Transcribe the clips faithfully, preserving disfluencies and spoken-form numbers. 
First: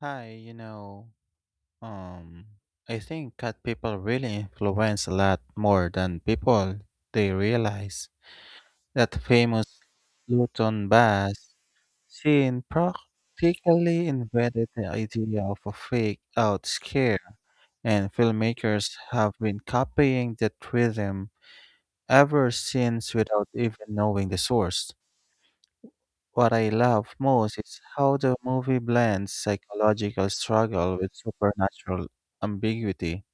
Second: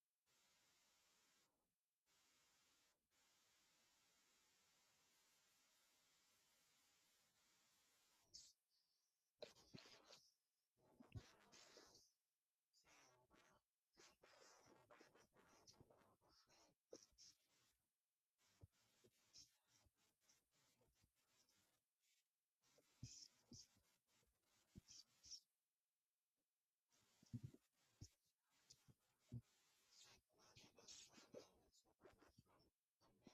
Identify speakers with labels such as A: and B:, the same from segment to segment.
A: Hi, you know, um, I think cat people really influence a lot more than people they realize. That famous Luton Bass scene practically invented the idea of a fake out scare, and filmmakers have been copying that rhythm ever since without even knowing the source. What I love most is how the movie blends psychological struggle with supernatural ambiguity.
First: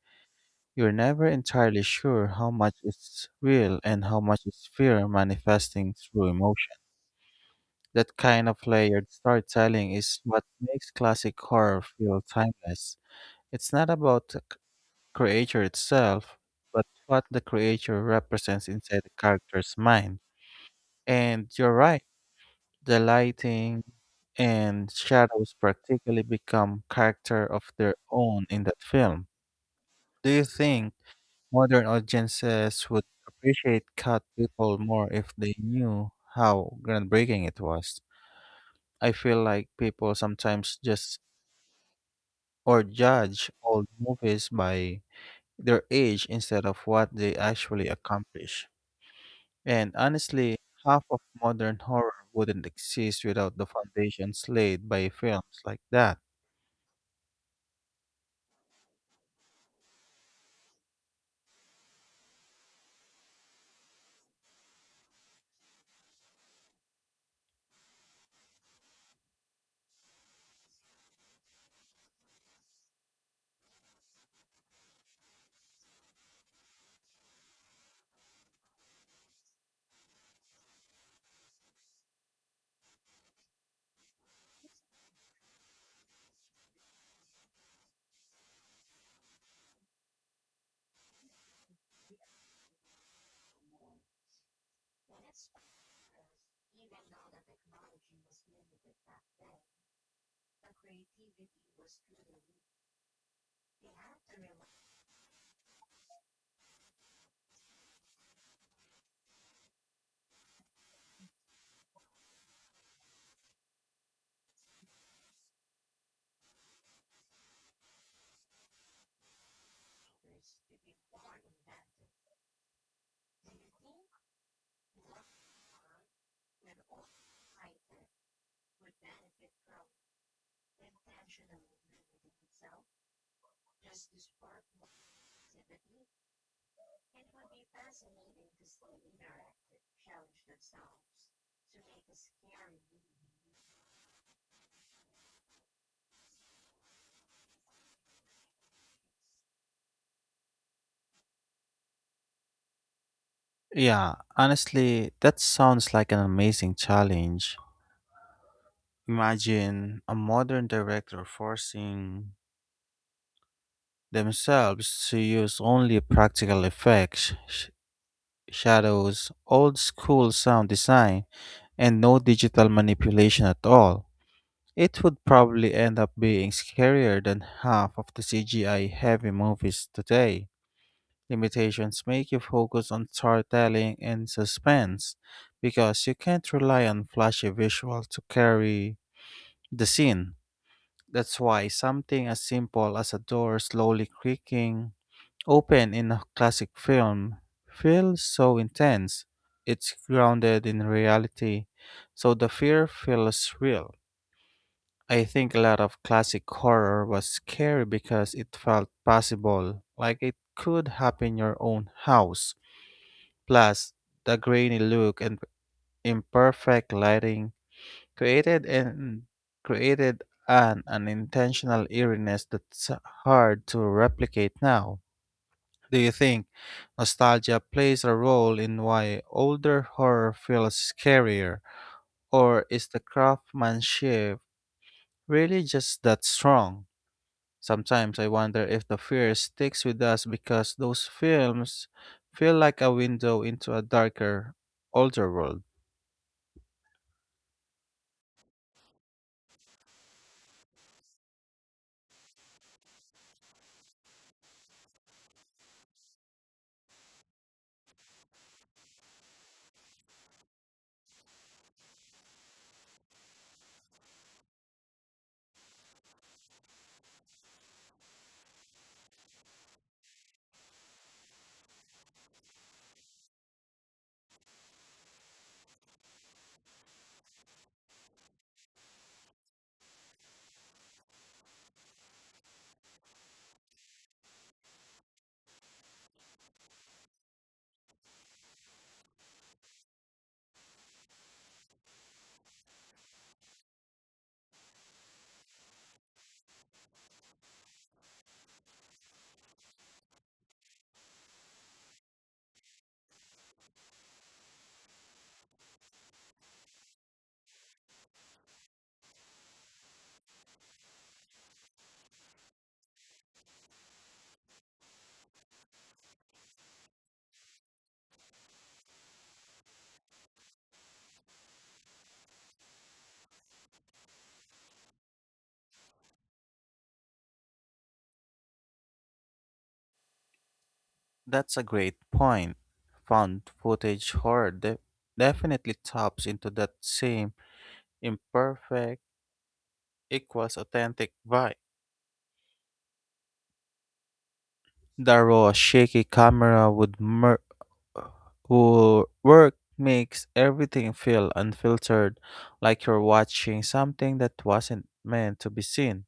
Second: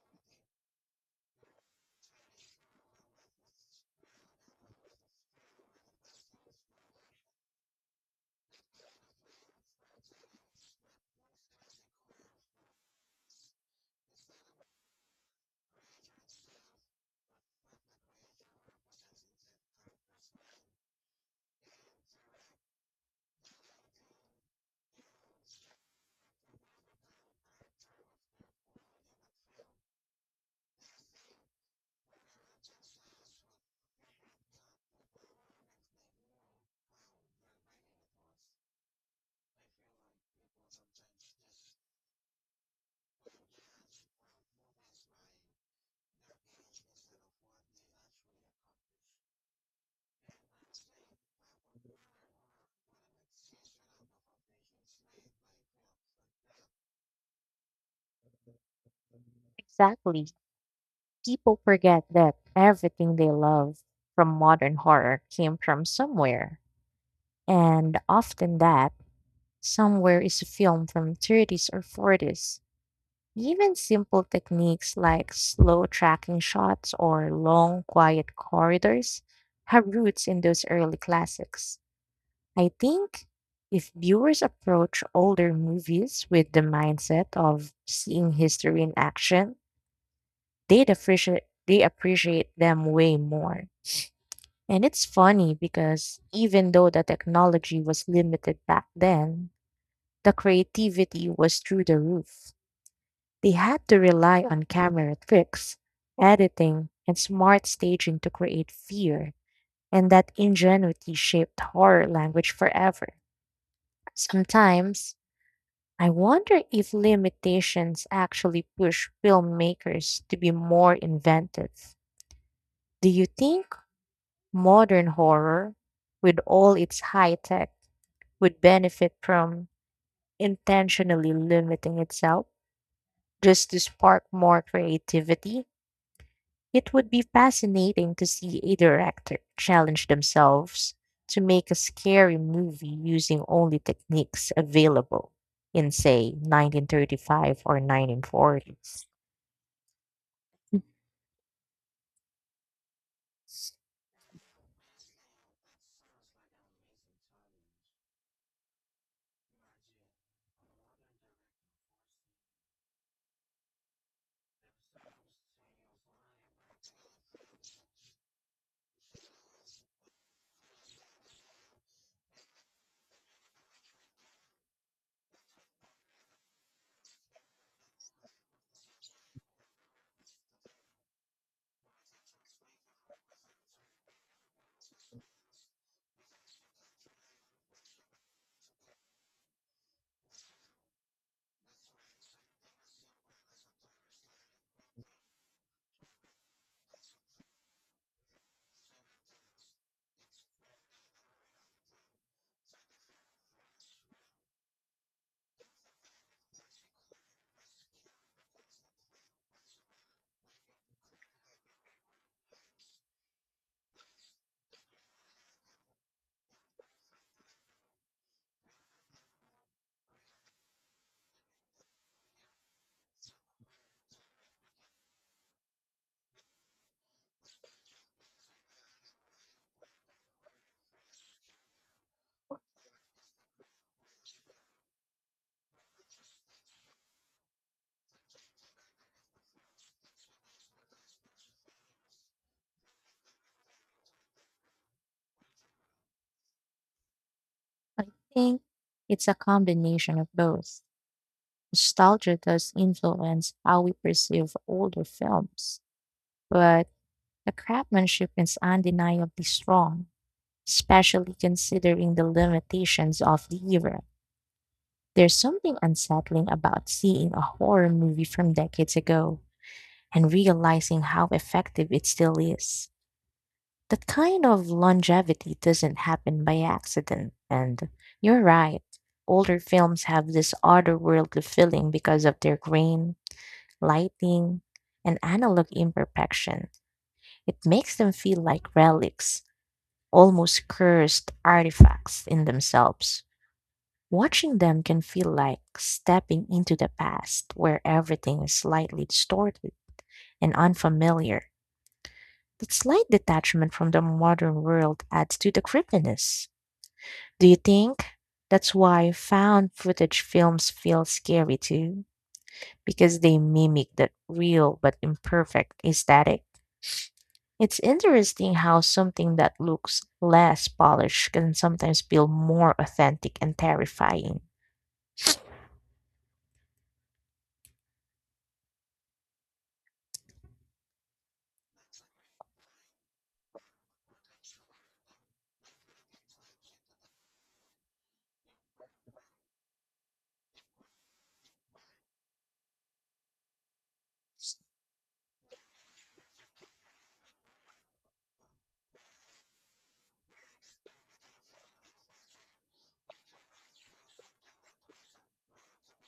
A: You're never entirely sure how much is real and how much is fear manifesting through emotion. That kind of layered storytelling is what makes classic horror feel timeless. It's not about the c- creature itself, but what the creature represents inside the character's mind. And you're right. The lighting and shadows practically become character of their own in that film. Do you think modern audiences would appreciate cat people more if they knew how groundbreaking it was? I feel like people sometimes just or judge old movies by their age instead of what they actually accomplish. And honestly, half of modern horror wouldn't exist without the foundations laid by films like that.
B: Exactly. People forget that everything they love from modern horror came from somewhere. And often that somewhere is a film from thirties or forties. Even simple techniques like slow tracking shots or long quiet corridors have roots in those early classics. I think if viewers approach older movies with the mindset of seeing history in action, they'd appreciate they appreciate them way more. And it's funny because even though the technology was limited back then, the creativity was through the roof. They had to rely on camera tricks, editing, and smart staging to create fear, and that ingenuity shaped horror language forever. Sometimes, I wonder if limitations actually push filmmakers to be more inventive. Do you think modern horror, with all its high tech, would benefit from intentionally limiting itself just to spark more creativity? It would be fascinating to see a director challenge themselves to make a scary movie using only techniques available in, say, nineteen thirty-five or nineteen forties.
A: Yeah, honestly, that sounds like an amazing challenge. Imagine a modern director forcing themselves to use only practical effects, sh- shadows, old school sound design, and no digital manipulation at all. It would probably end up being scarier than half of the C G I heavy movies today. Limitations make you focus on storytelling and suspense because you can't rely on flashy visual to carry the scene. That's why something as simple as a door slowly creaking open in a classic film feels so intense. It's grounded in reality, so the fear feels real. I think a lot of classic horror was scary because it felt possible, like it could happen in your own house. Plus, the grainy look and imperfect lighting created an created an unintentional eeriness that's hard to replicate now. Do you think nostalgia plays a role in why older horror feels scarier, or is the craftsmanship really just that strong? Sometimes I wonder if the fear sticks with us because those films feel like a window into a darker, older world.
B: I think it's a combination of both. Nostalgia does influence how we perceive older films, but the craftsmanship is undeniably strong, especially considering the limitations of the era. There's something unsettling about seeing a horror movie from decades ago and realizing how effective it still is. That kind of longevity doesn't happen by accident, and you're right. Older films have this otherworldly feeling because of their grain, lighting, and analog imperfection. It makes them feel like relics, almost cursed artifacts in themselves. Watching them can feel like stepping into the past where everything is slightly distorted and unfamiliar. That slight detachment from the modern world adds to the creepiness. Do you think that's why found footage films feel scary too? Because they mimic that real but imperfect aesthetic. It's interesting how something that looks less polished can sometimes feel more authentic and terrifying.
A: That's a great point. Found footage horror de- definitely taps into that same imperfect equals authentic vibe. The raw, shaky camera would mer- wo- work makes everything feel unfiltered, like you're watching something that wasn't meant to be seen.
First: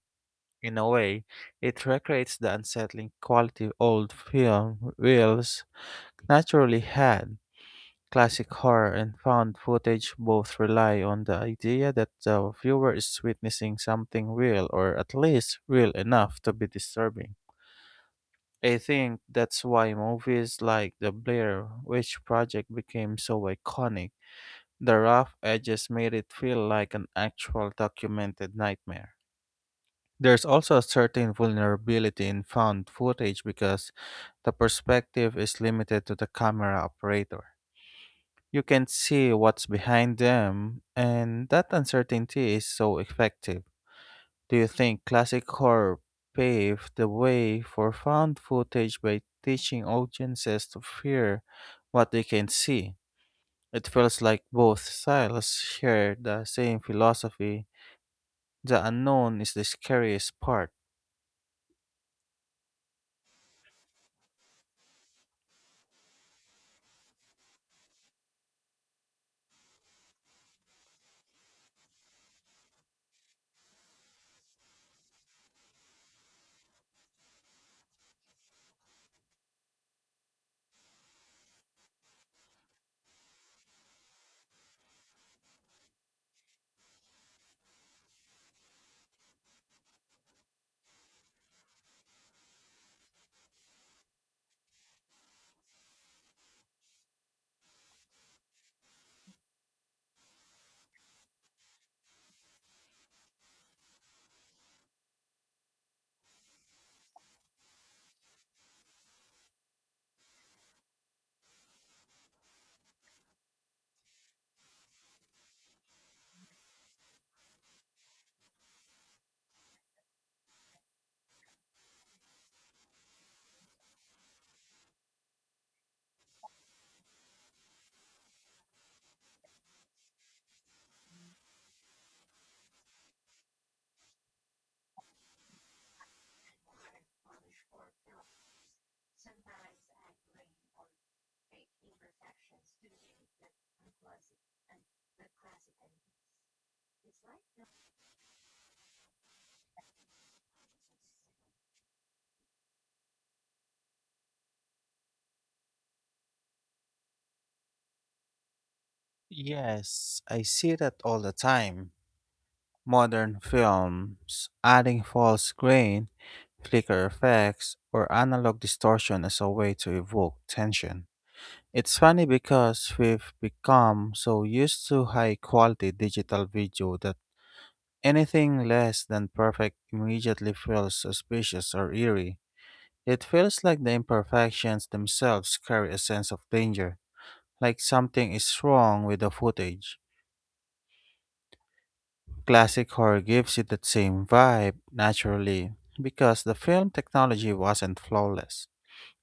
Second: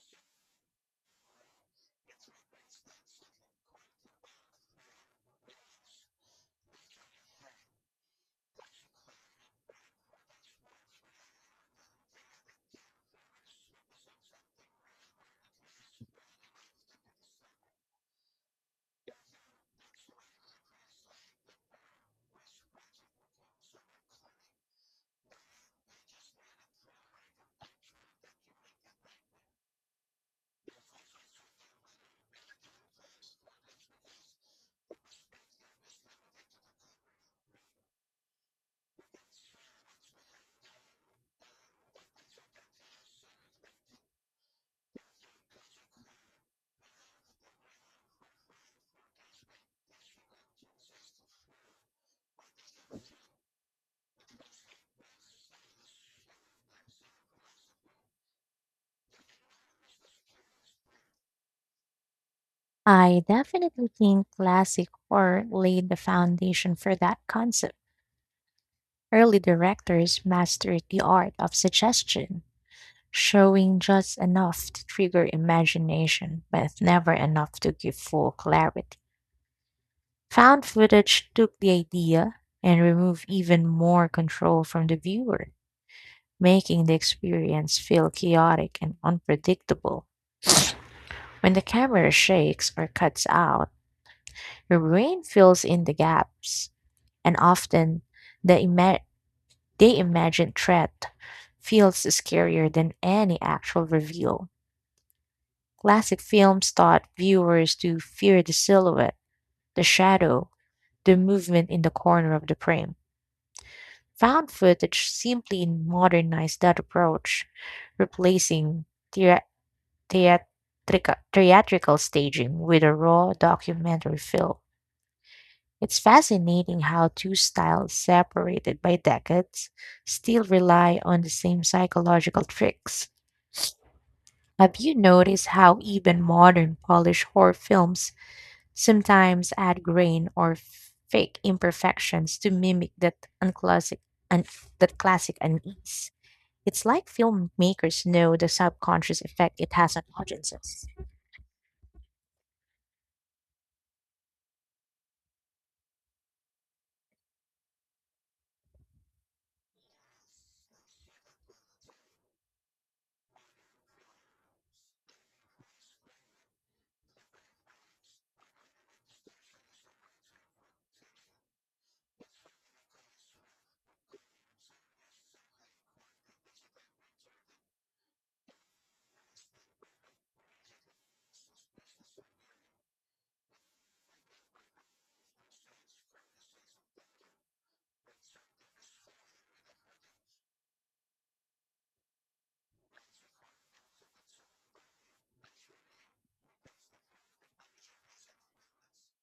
A: In a way, it recreates the unsettling quality old film reels naturally had. Classic horror and found footage both rely on the idea that the viewer is witnessing something real or at least real enough to be disturbing. I think that's why movies like The Blair Witch Project became so iconic. The rough edges made it feel like an actual documented nightmare. There's also a certain vulnerability in found footage because the perspective is limited to the camera operator. You can see what's behind them, and that uncertainty is so effective. Do you think classic horror paved the way for found footage by teaching audiences to fear what they can see? It feels like both styles share the same philosophy: the unknown is the scariest part.
B: I definitely think classic horror laid the foundation for that concept. Early directors mastered the art of suggestion, showing just enough to trigger imagination, but never enough to give full clarity. Found footage took the idea and removed even more control from the viewer, making the experience feel chaotic and unpredictable. When the camera shakes or cuts out, your brain fills in the gaps, and often the, ima- the imagined threat feels scarier than any actual reveal. Classic films taught viewers to fear the silhouette, the shadow, the movement in the corner of the frame. Found footage simply modernized that approach, replacing theor- theatrica- theatrical staging with a raw documentary film. It's fascinating how two styles separated by decades still rely on the same psychological tricks. Have you noticed how even modern Polish horror films sometimes add grain or fake imperfections to mimic that unclassic un, that classic unease? It's like filmmakers know the subconscious effect it has on audiences.
A: Yes, I see that all the time. Modern films, adding false grain, flicker effects, or analog distortion as a way to evoke tension. It's funny because we've become so used to high quality digital video that anything less than perfect immediately feels suspicious or eerie. It feels like the imperfections themselves carry a sense of danger, like something is wrong with the footage. Classic horror gives it that same vibe, naturally, because the film technology wasn't flawless.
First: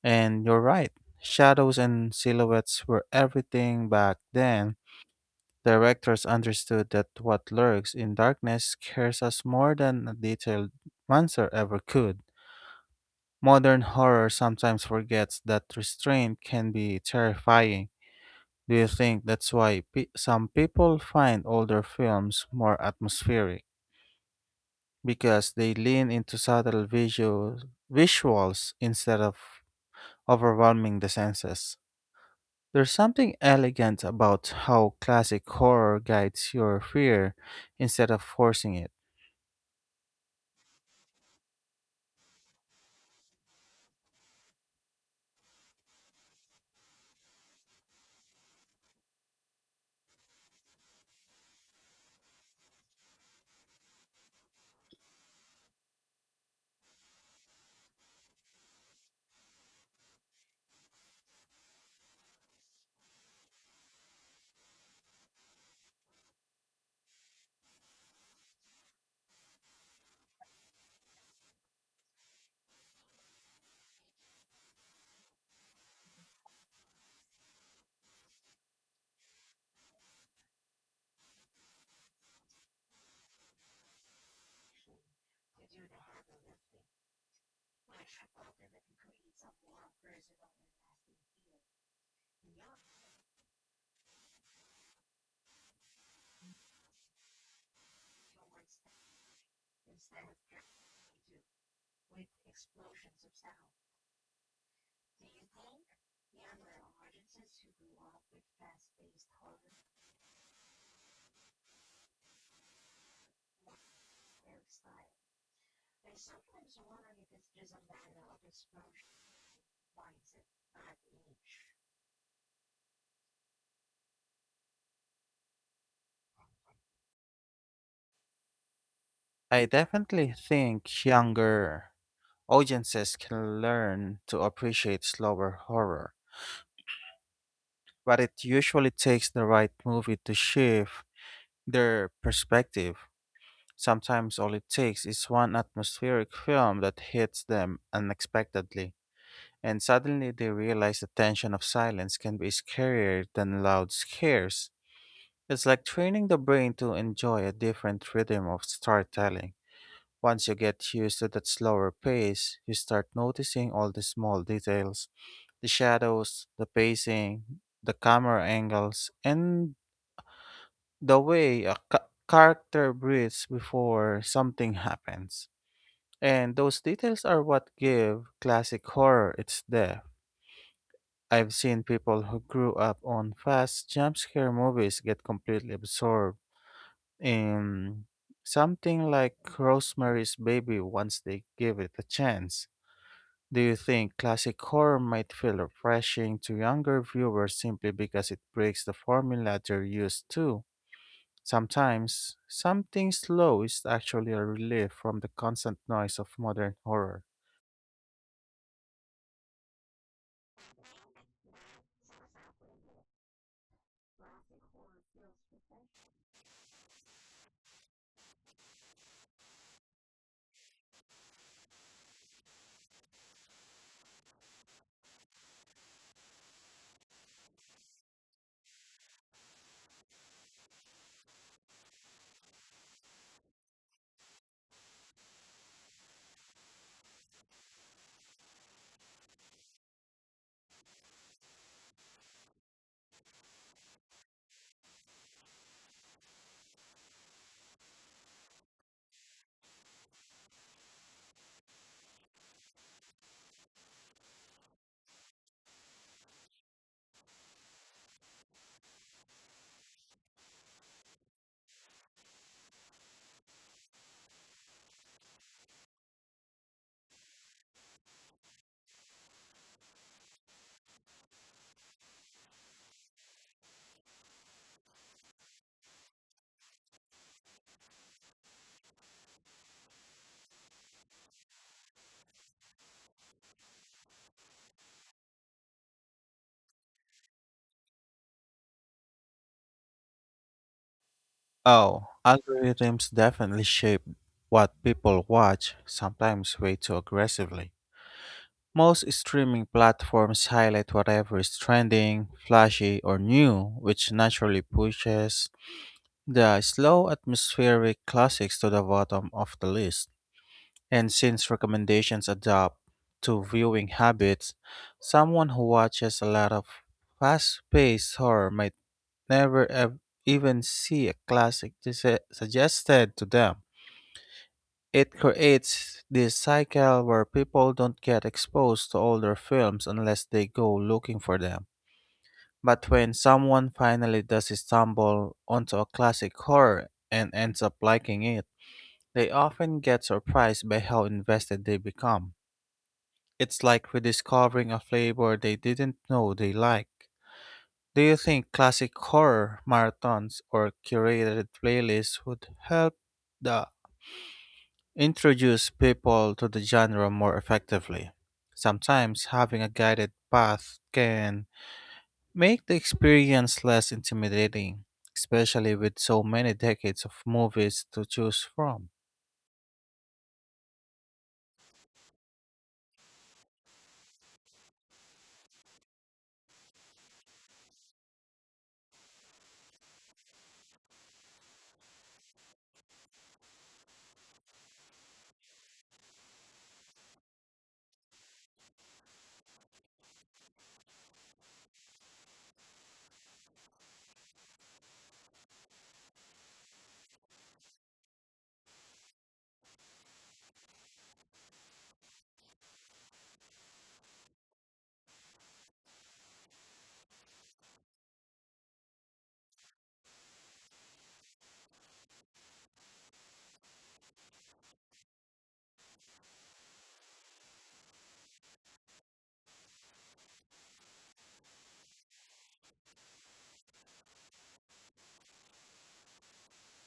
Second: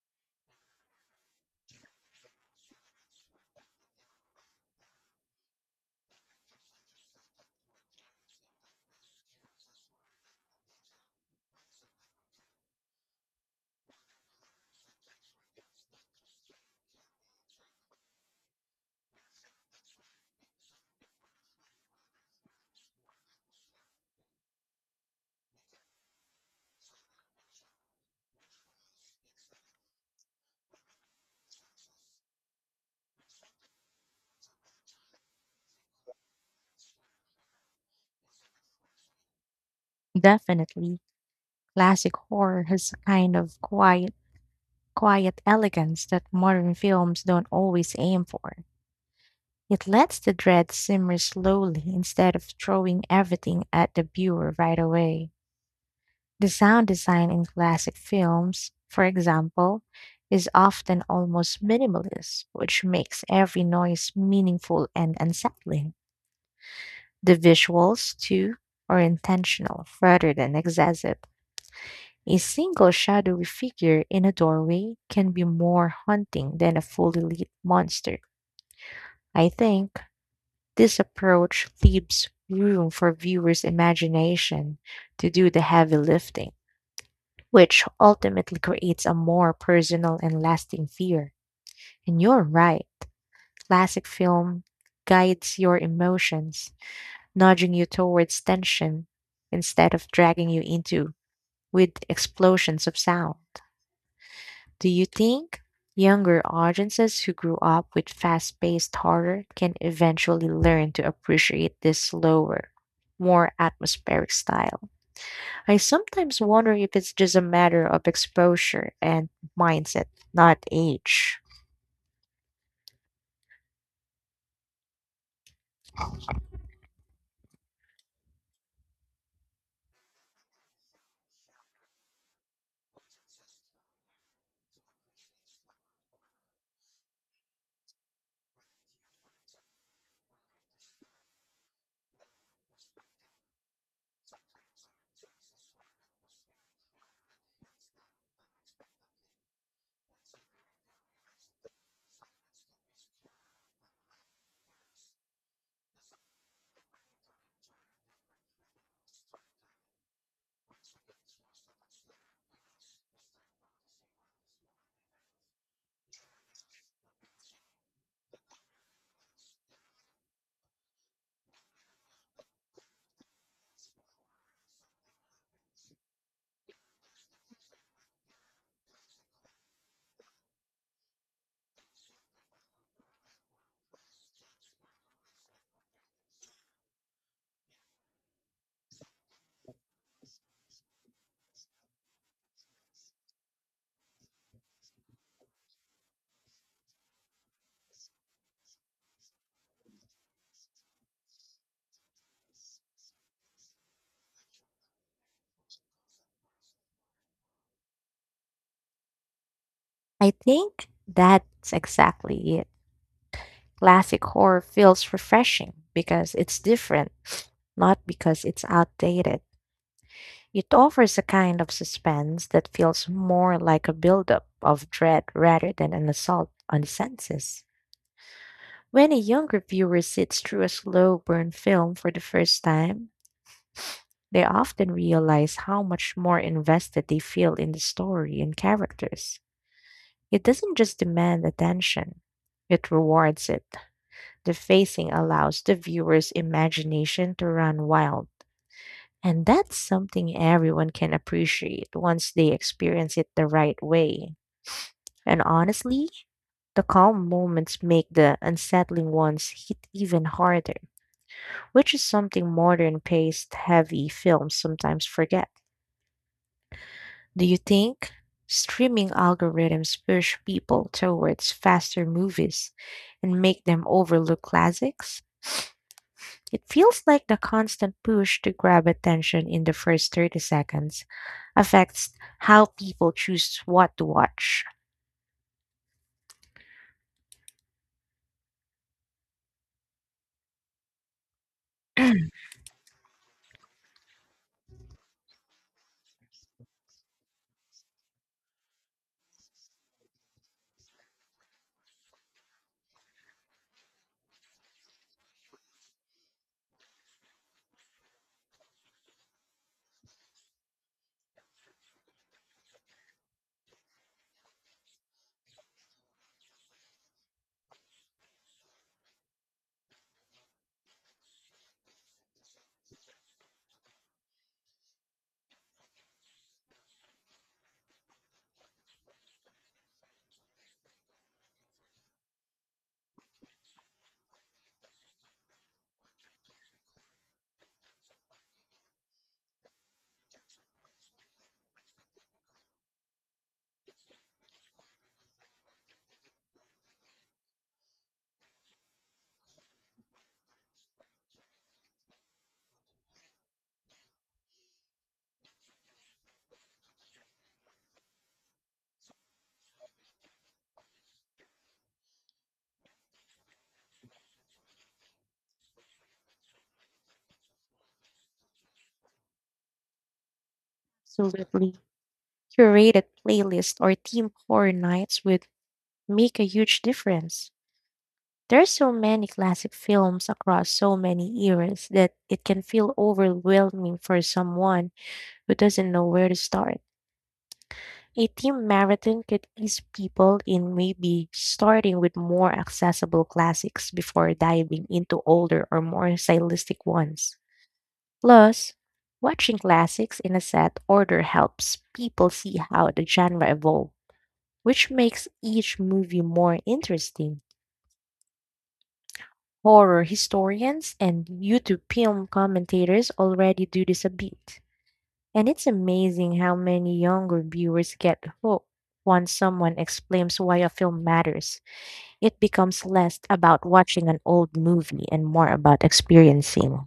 A: And you're right, shadows and silhouettes were everything back then. Directors understood that what lurks in darkness scares us more than a detailed monster ever could. Modern horror sometimes forgets that restraint can be terrifying. Do you think that's why pe- some people find older films more atmospheric? Because they lean into subtle visual, visuals instead of overwhelming the senses. There's something elegant about how classic horror guides your fear instead of forcing it.
B: Definitely. Classic horror has a kind of quiet, quiet elegance that modern films don't always aim for. It lets the dread simmer slowly instead of throwing everything at the viewer right away. The sound design in classic films, for example, is often almost minimalist, which makes every noise meaningful and unsettling. The visuals, too, are intentional rather than excessive. A single shadowy figure in a doorway can be more haunting than a fully lit monster. I think this approach leaves room for viewers' imagination to do the heavy lifting, which ultimately creates a more personal and lasting fear. And you're right, classic film guides your emotions, nudging you towards tension instead of dragging you into with explosions of sound. Do you think younger audiences who grew up with fast paced horror can eventually learn to appreciate this slower, more atmospheric style? I sometimes wonder if it's just a matter of exposure and mindset, not age.
A: I definitely think younger audiences can learn to appreciate slower horror, but it usually takes the right movie to shift their perspective. Sometimes all it takes is one atmospheric film that hits them unexpectedly. And suddenly they realize the tension of silence can be scarier than loud scares. It's like training the brain to enjoy a different rhythm of storytelling. Once you get used to that slower pace, you start noticing all the small details: the shadows, the pacing, the camera angles, and the way a ca- character breathes before something happens. And those details are what give classic horror its depth. I've seen people who grew up on fast jump scare movies get completely absorbed in something like Rosemary's Baby once they give it a chance. Do you think classic horror might feel refreshing to younger viewers simply because it breaks the formula they're used to? Sometimes, something slow is actually a relief from the constant noise of modern horror.
B: I think that's exactly it. Classic horror feels refreshing because it's different, not because it's outdated. It offers a kind of suspense that feels more like a buildup of dread rather than an assault on the senses. When a younger viewer sits through a slow burn film for the first time, they often realize how much more invested they feel in the story and characters. It doesn't just demand attention, it rewards it. The facing allows the viewer's imagination to run wild. And that's something everyone can appreciate once they experience it the right way. And honestly, the calm moments make the unsettling ones hit even harder, which is something modern paced heavy films sometimes forget. Do you think streaming algorithms push people towards faster movies and make them overlook classics? It feels like the constant push to grab attention in the first thirty seconds affects how people choose what to watch.
A: Oh, algorithms definitely shape what people watch, sometimes way too aggressively. Most streaming platforms highlight whatever is trending, flashy, or new, which naturally pushes the slow atmospheric classics to the bottom of the list. And since recommendations adapt to viewing habits, someone who watches a lot of fast paced horror might never ev- even see a classic dis- suggested to them. It creates this cycle where people don't get exposed to older films unless they go looking for them. But when someone finally does stumble onto a classic horror and ends up liking it, they often get surprised by how invested they become. It's like rediscovering a flavor they didn't know they like. Do you think classic horror marathons or curated playlists would help the introduce people to the genre more effectively? Sometimes having a guided path can make the experience less intimidating, especially with so many decades of movies to choose from.
B: Absolutely. Curated playlists or team horror nights would make a huge difference. There are so many classic films across so many eras that it can feel overwhelming for someone who doesn't know where to start. A team marathon could ease people in, maybe starting with more accessible classics before diving into older or more stylistic ones. Plus, watching classics in a set order helps people see how the genre evolved, which makes each movie more interesting. Horror historians and YouTube film commentators already do this a bit. And it's amazing how many younger viewers get hooked once someone explains why a film matters. It becomes less about watching an old movie and more about experiencing.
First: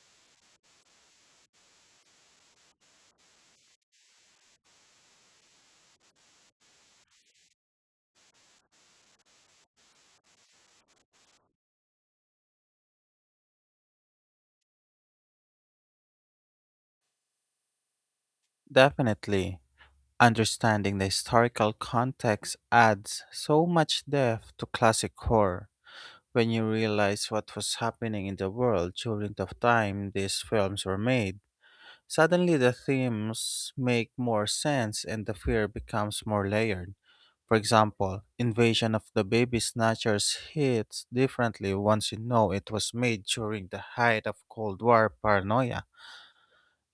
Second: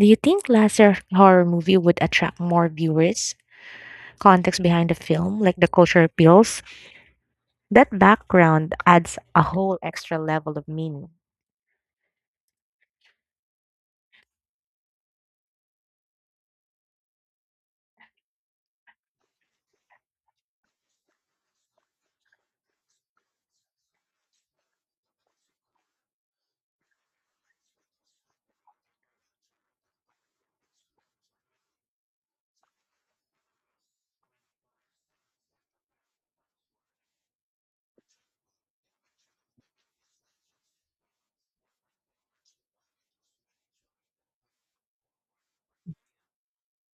B: Do you think lesser horror movie would attract more viewers? Context behind the film, like the cultural appeals, that background adds a whole extra level of meaning.
A: Definitely, understanding the historical context adds so much depth to classic horror. When you realize what was happening in the world during the time these films were made, suddenly, the themes make more sense and the fear becomes more layered. For example, Invasion of the Baby Snatchers hits differently once you know it was made during the height of Cold War paranoia,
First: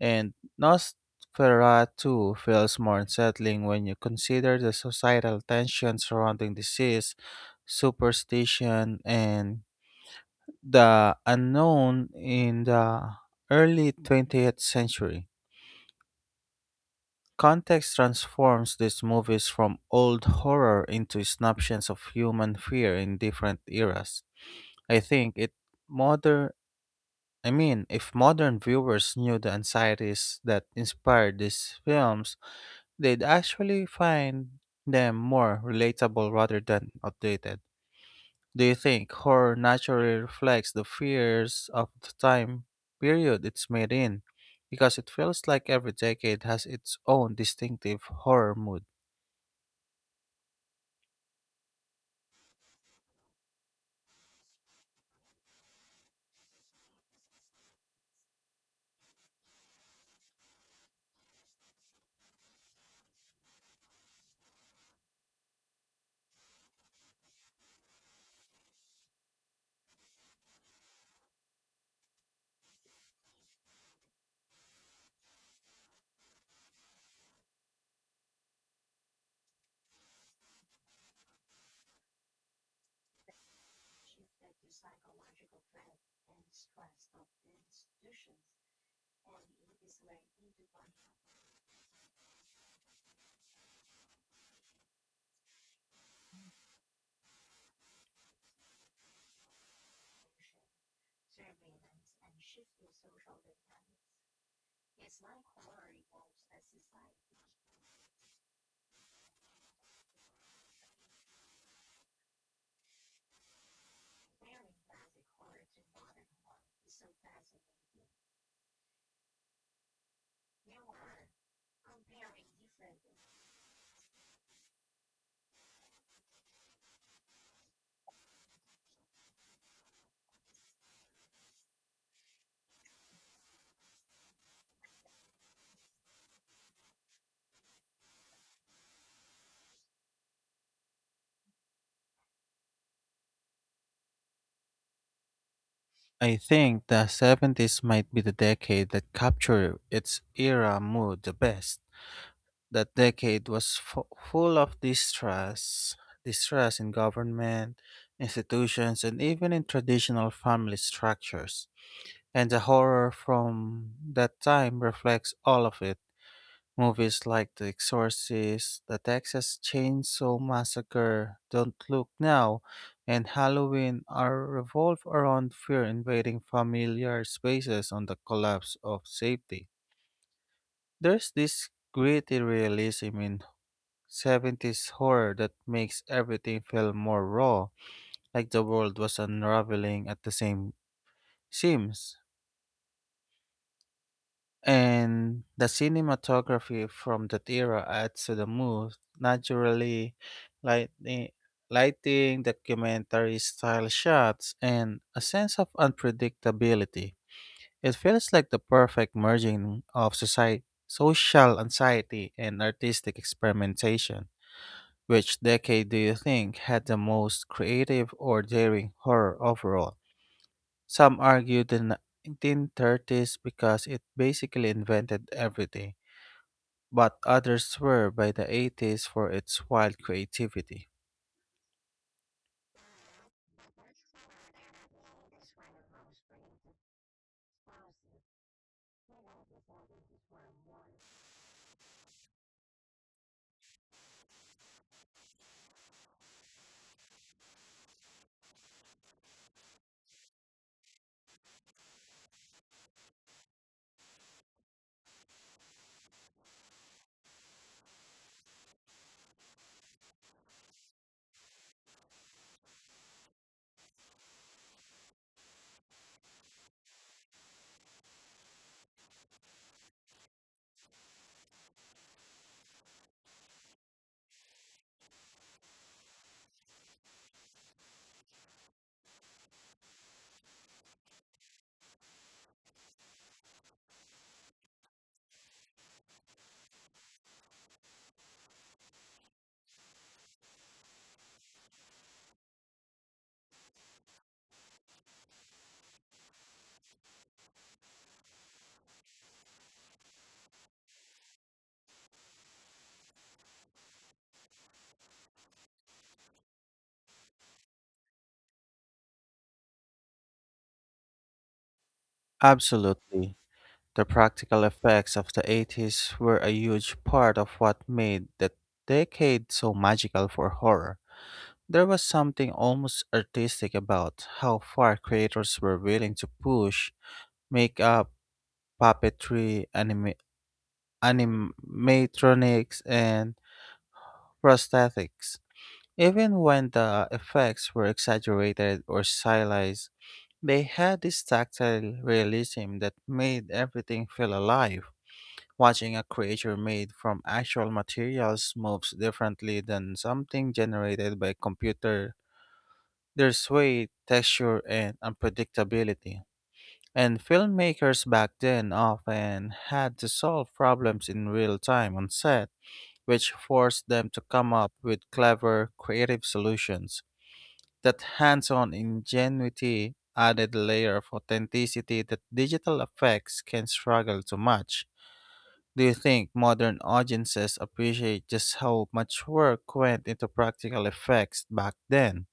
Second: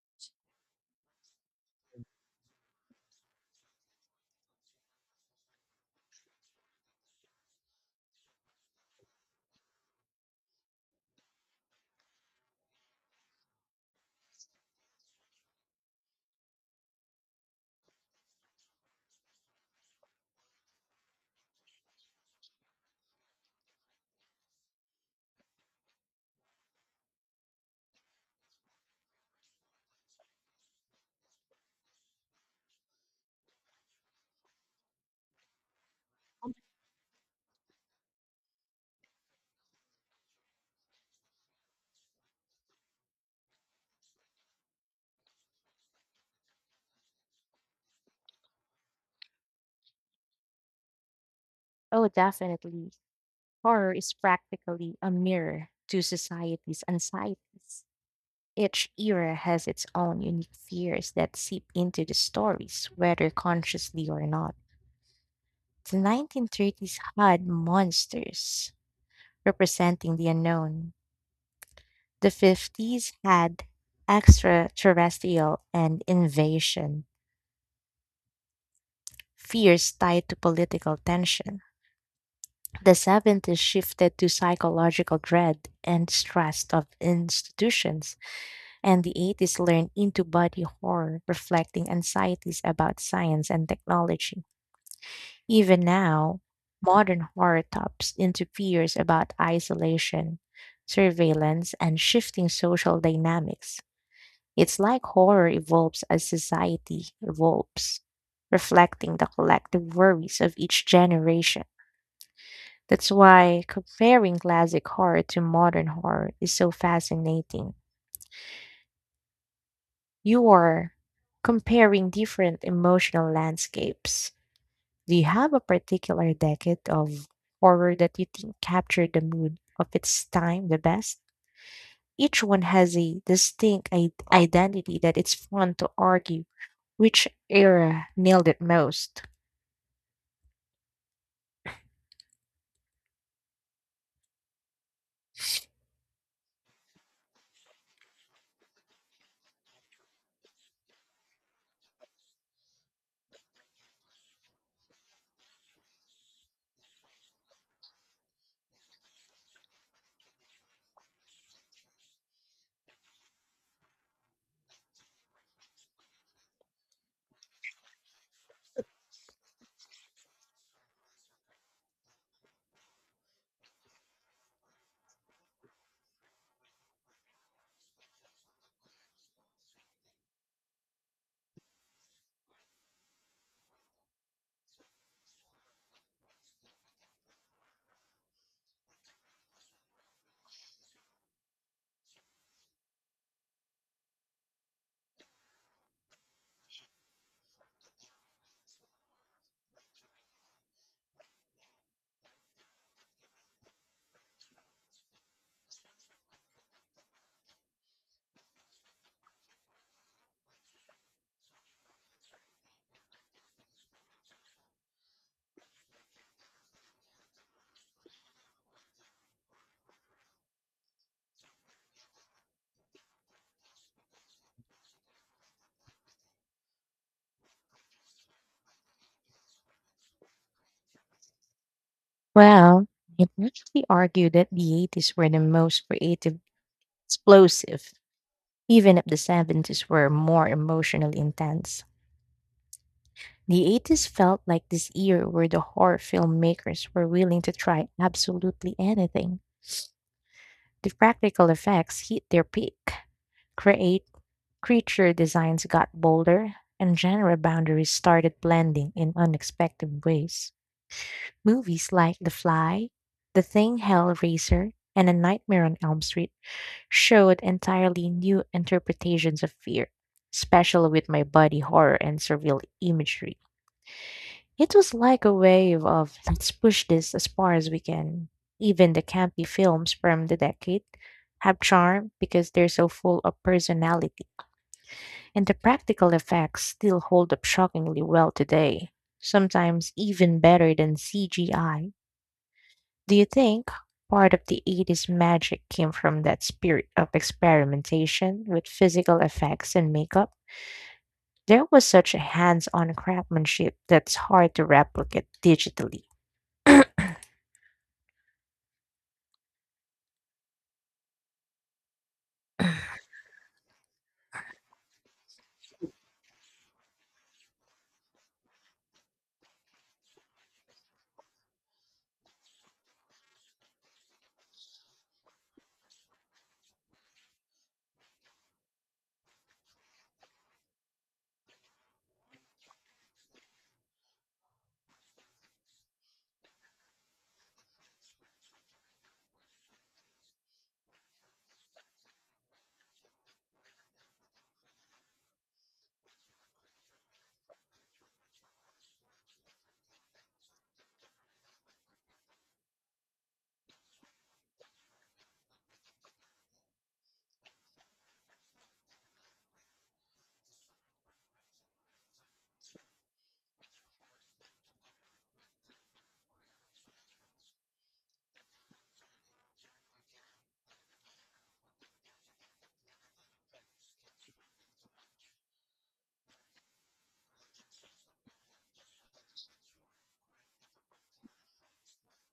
A: and Nosferatu feels more unsettling when you consider the societal tension surrounding disease, superstition, and the unknown in the early twentieth century. Context transforms these movies from old horror into snapshots of human fear in different eras. I think it modern I mean, if modern viewers knew the anxieties that inspired these films, they'd actually find them more relatable rather than outdated. Do you think horror naturally reflects the fears of the time period it's made in? Because it feels like every decade has its own distinctive horror mood.
B: Oh, definitely. Horror is practically a mirror to society's anxieties. Each era has its own unique fears that seep into the stories, whether consciously or not. The nineteen thirties had monsters representing the unknown. The fifties had extraterrestrial and invasion, fears tied to political tension. The seventies shifted to psychological dread and distrust of institutions, and the eighties learned into body horror, reflecting anxieties about science and technology. Even now, modern horror taps into fears about isolation, surveillance, and shifting social dynamics. It's like horror evolves as society evolves, reflecting the collective worries of each generation. That's why comparing classic horror to modern horror is so fascinating. You are comparing different emotional landscapes. Do you have a particular decade of horror that you think captured the mood of its time the best? Each one has a distinct i- identity that it's fun to argue which era nailed it most.
A: I think the seventies might be the decade that captured its era mood the best. That decade was fu- full of distrust, distrust in government, institutions, and even in traditional family structures. And the horror from that time reflects all of it. Movies like The Exorcist, The Texas Chainsaw Massacre, Don't Look Now, and Halloween are revolve around fear invading familiar spaces on the collapse of safety. There's this gritty realism in seventies horror that makes everything feel more raw, like the world was unraveling at the same seams. And the cinematography from that era adds to the mood, naturally lighting, lighting, documentary style shots, and a sense of unpredictability. It feels like the perfect merging of society, social anxiety and artistic experimentation. Which decade do you think had the most creative or daring horror overall? Some argue the nineteen thirties because it basically invented everything, but others swear by the eighties for its wild creativity.
B: Well, you can actually argue that the eighties were the most creative, explosive, even if the seventies were more emotionally intense. The eighties felt like this era where the horror filmmakers were willing to try absolutely anything. The practical effects hit their peak. Create Creature designs got bolder, and genre boundaries started blending in unexpected ways. Movies like The Fly, The Thing, Hellraiser, and A Nightmare on Elm Street showed entirely new interpretations of fear, especially with my body horror and surreal imagery. It was like a wave of, let's push this as far as we can. Even the campy films from the decade have charm because they're so full of personality, and the practical effects still hold up shockingly well today, sometimes even better than C G I. Do you think part of the eighties magic came from that spirit of experimentation with physical effects and makeup? There was such a hands on craftsmanship that's hard to replicate digitally.
A: Absolutely. The practical effects of the eighties were a huge part of what made that decade so magical for horror. There was something almost artistic about how far creators were willing to push makeup, puppetry, anima- animatronics, and prosthetics. Even when the effects were exaggerated or stylized, they had this tactile realism that made everything feel alive. Watching a creature made from actual materials moves differently than something generated by a computer. There's weight, texture, and unpredictability. And filmmakers back then often had to solve problems in real time on set, which forced them to come up with clever, creative solutions. That hands-on ingenuity added a layer of authenticity that digital effects can struggle to match. Do you think modern audiences appreciate just how much work went into practical effects back then?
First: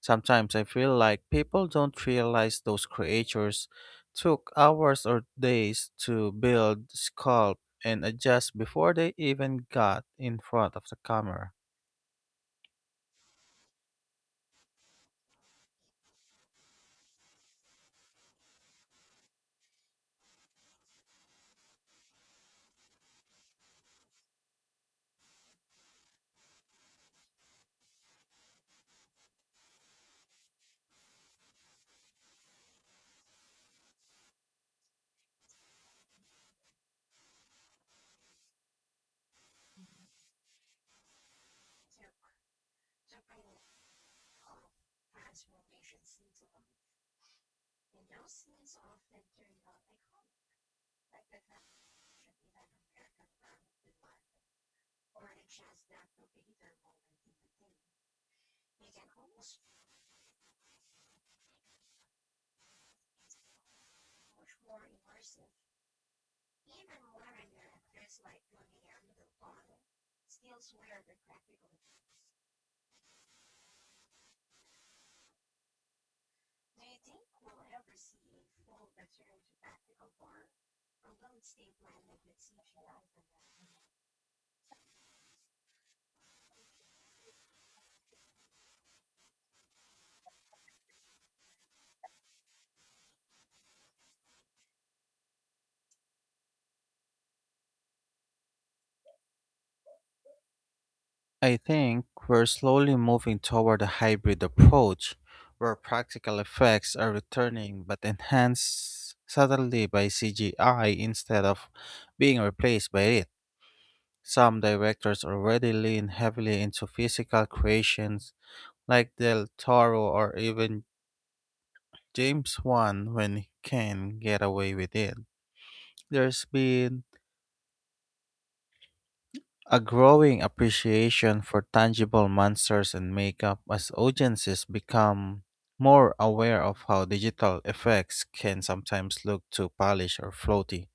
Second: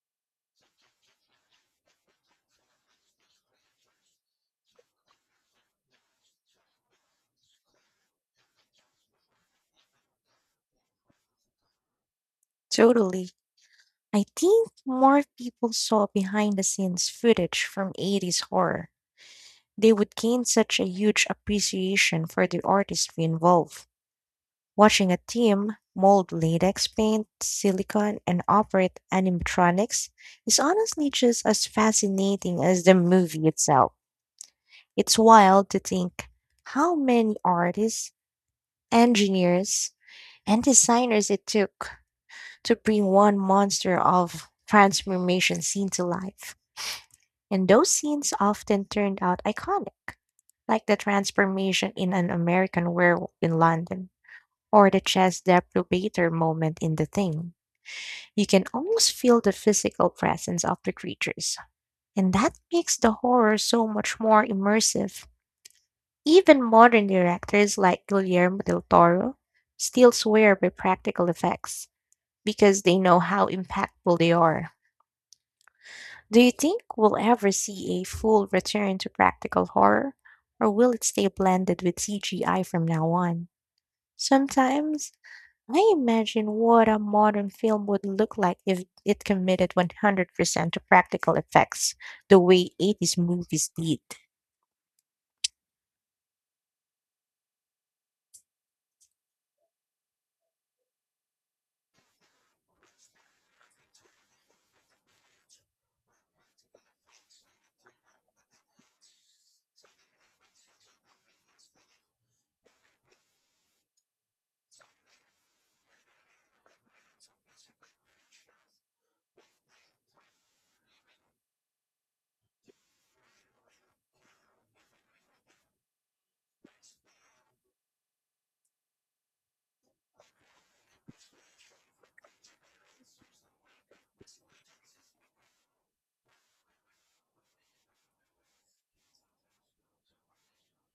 A: Sometimes I feel like people don't realize those creatures took hours or days to build, sculpt, and adjust before they even got in front of the camera.
B: Totally. I think more people saw behind the scenes footage from eighties horror. They would gain such a huge appreciation for the artistry involved. Watching a team mold latex paint, silicone, and operate animatronics is honestly just as fascinating as the movie itself. It's wild to think how many artists, engineers, and designers it took to bring one monster of transformation scene to life. And those scenes often turned out iconic, like the transformation in an American werewolf in London, or the chess deprivator moment in The Thing. You can almost feel the physical presence of the creatures, and that makes the horror so much more immersive. Even modern directors like Guillermo del Toro still swear by practical effects because they know how impactful they are. Do you think we'll ever see a full return to practical horror, or will it stay blended with C G I from now on? Sometimes I imagine what a modern film would look like if it committed one hundred percent to practical effects, the way eighties movies did.
A: I think we're slowly moving toward a hybrid approach where practical effects are returning but enhanced subtly by C G I instead of being replaced by it. Some directors already lean heavily into physical creations like Del Toro or even James Wan when he can get away with it. There's been a growing appreciation for tangible monsters and makeup as audiences become more aware of how digital effects can sometimes look too polished or floaty.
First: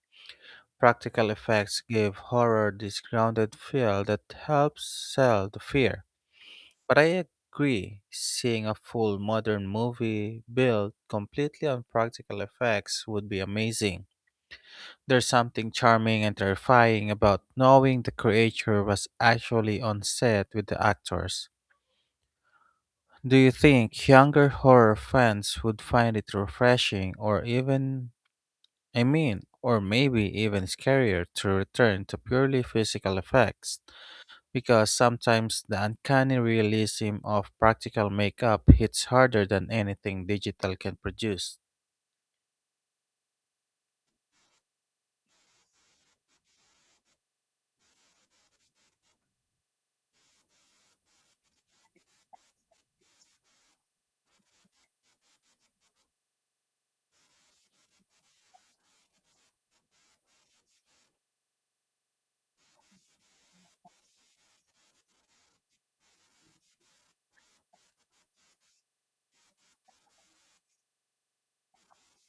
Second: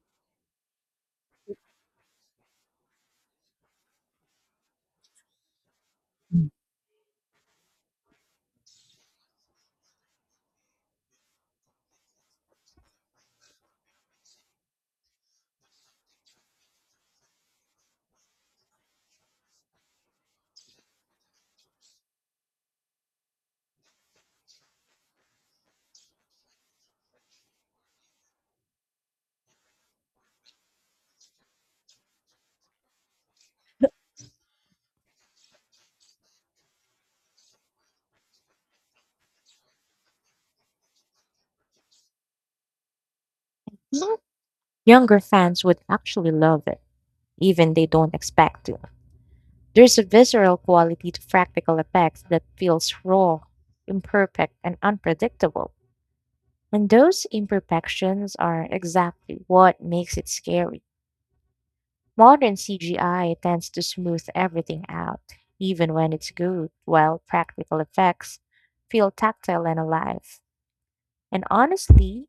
A: Practical effects give horror this grounded feel that helps sell the fear. But I agree, seeing a full modern movie built completely on practical effects would be amazing. There's something charming and terrifying about knowing the creature was actually on set with the actors. Do you think younger horror fans would find it refreshing or even, I mean, or maybe even scarier to return to purely physical effects? Because sometimes the uncanny realism of practical makeup hits harder than anything digital can produce.
B: Mm. Younger fans would actually love it, even they don't expect to. There's a visceral quality to practical effects that feels raw, imperfect, and unpredictable. And those imperfections are exactly what makes it scary. Modern C G I tends to smooth everything out, even when it's good, while practical effects feel tactile and alive. And honestly,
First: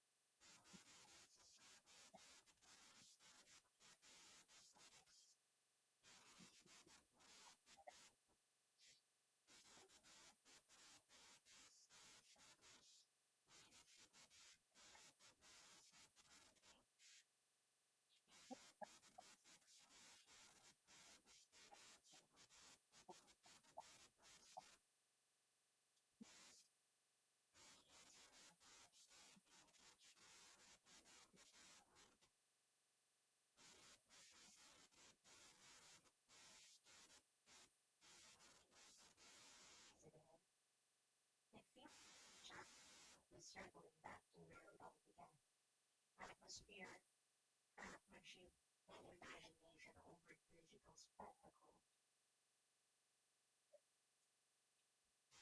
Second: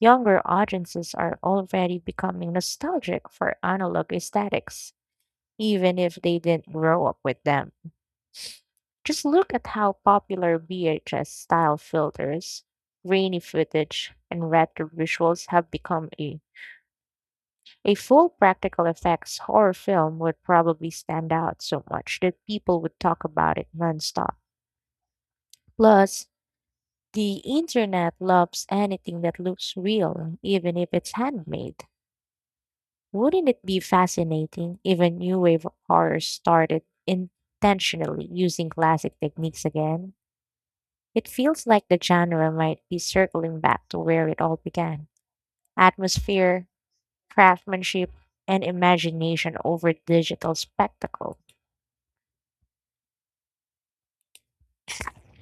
B: younger audiences are already becoming nostalgic for analog aesthetics, even if they didn't grow up with them. Just look at how popular V H S style filters, grainy footage, and retro visuals have become. a A full practical effects horror film would probably stand out so much that people would talk about it nonstop. Plus, the internet loves anything that looks real, even if it's handmade. Wouldn't it be fascinating if a new wave of horror started intentionally using classic techniques again? It feels like the genre might be circling back to where it all began: atmosphere, craftsmanship, and imagination over digital spectacle.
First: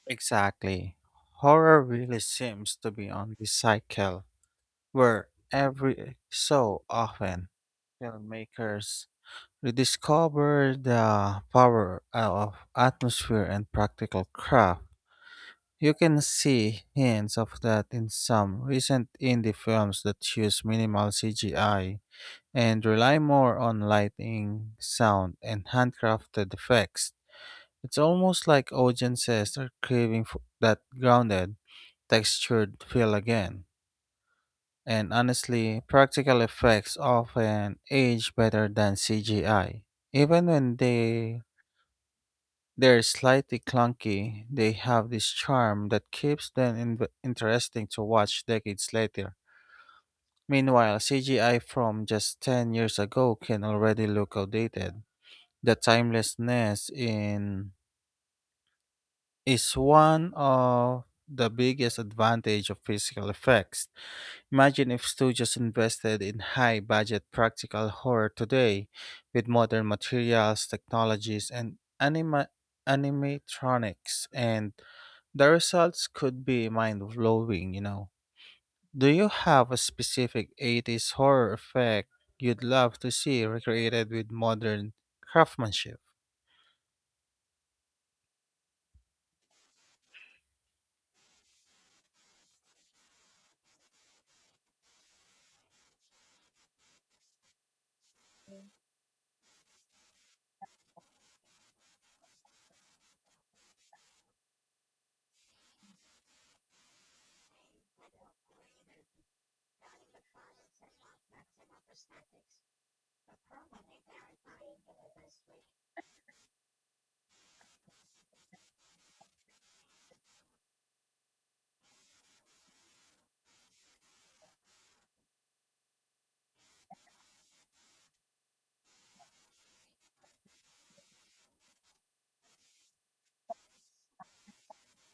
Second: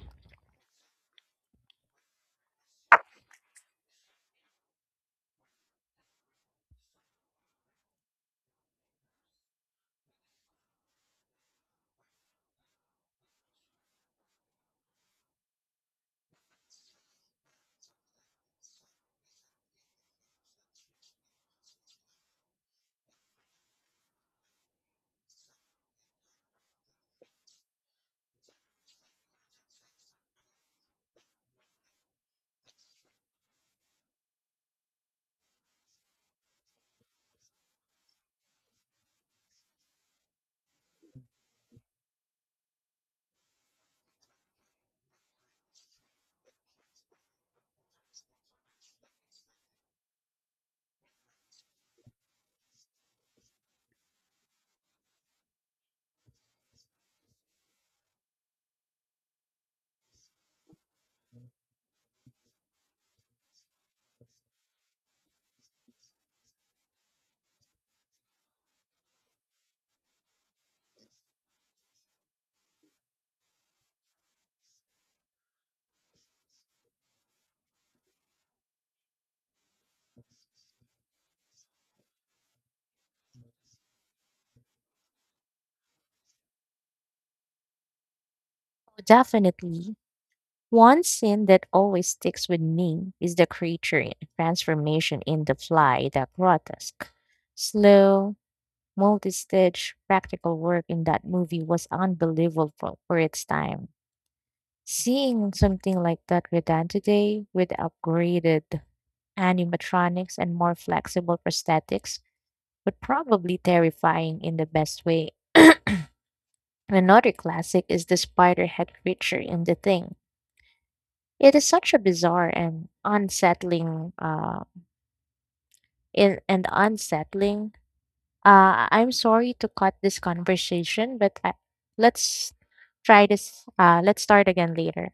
A: Exactly. Horror really seems to be on this cycle where every so often filmmakers rediscover the power of atmosphere and practical craft. You can see hints of that in some recent indie films that use minimal C G I and rely more on lighting, sound, and handcrafted effects. It's almost like audiences are craving for that grounded, textured feel again. And honestly, practical effects often age better than C G I. Even when they they're slightly clunky, they have this charm that keeps them in- interesting to watch decades later. Meanwhile, C G I from just ten years ago can already look outdated. The timelessness in is one of the biggest advantage of physical effects. Imagine if studios invested in high budget practical horror today with modern materials, technologies, and anima- animatronics, and the results could be mind blowing, you know. Do you have a specific eighties horror effect you'd love to see recreated with modern craftsmanship?
B: Definitely. One scene that always sticks with me is the creature in- transformation in The Fly. That grotesque, slow, multi stitch, practical work in that movie was unbelievable for its time. Seeing something like that redone today with upgraded animatronics and more flexible prosthetics would probably terrifying in the best way. Another classic is the spider head creature in The Thing. It is such a bizarre and unsettling uh in, and unsettling. Uh I'm sorry to cut this conversation, but I, let's try this uh let's start again later.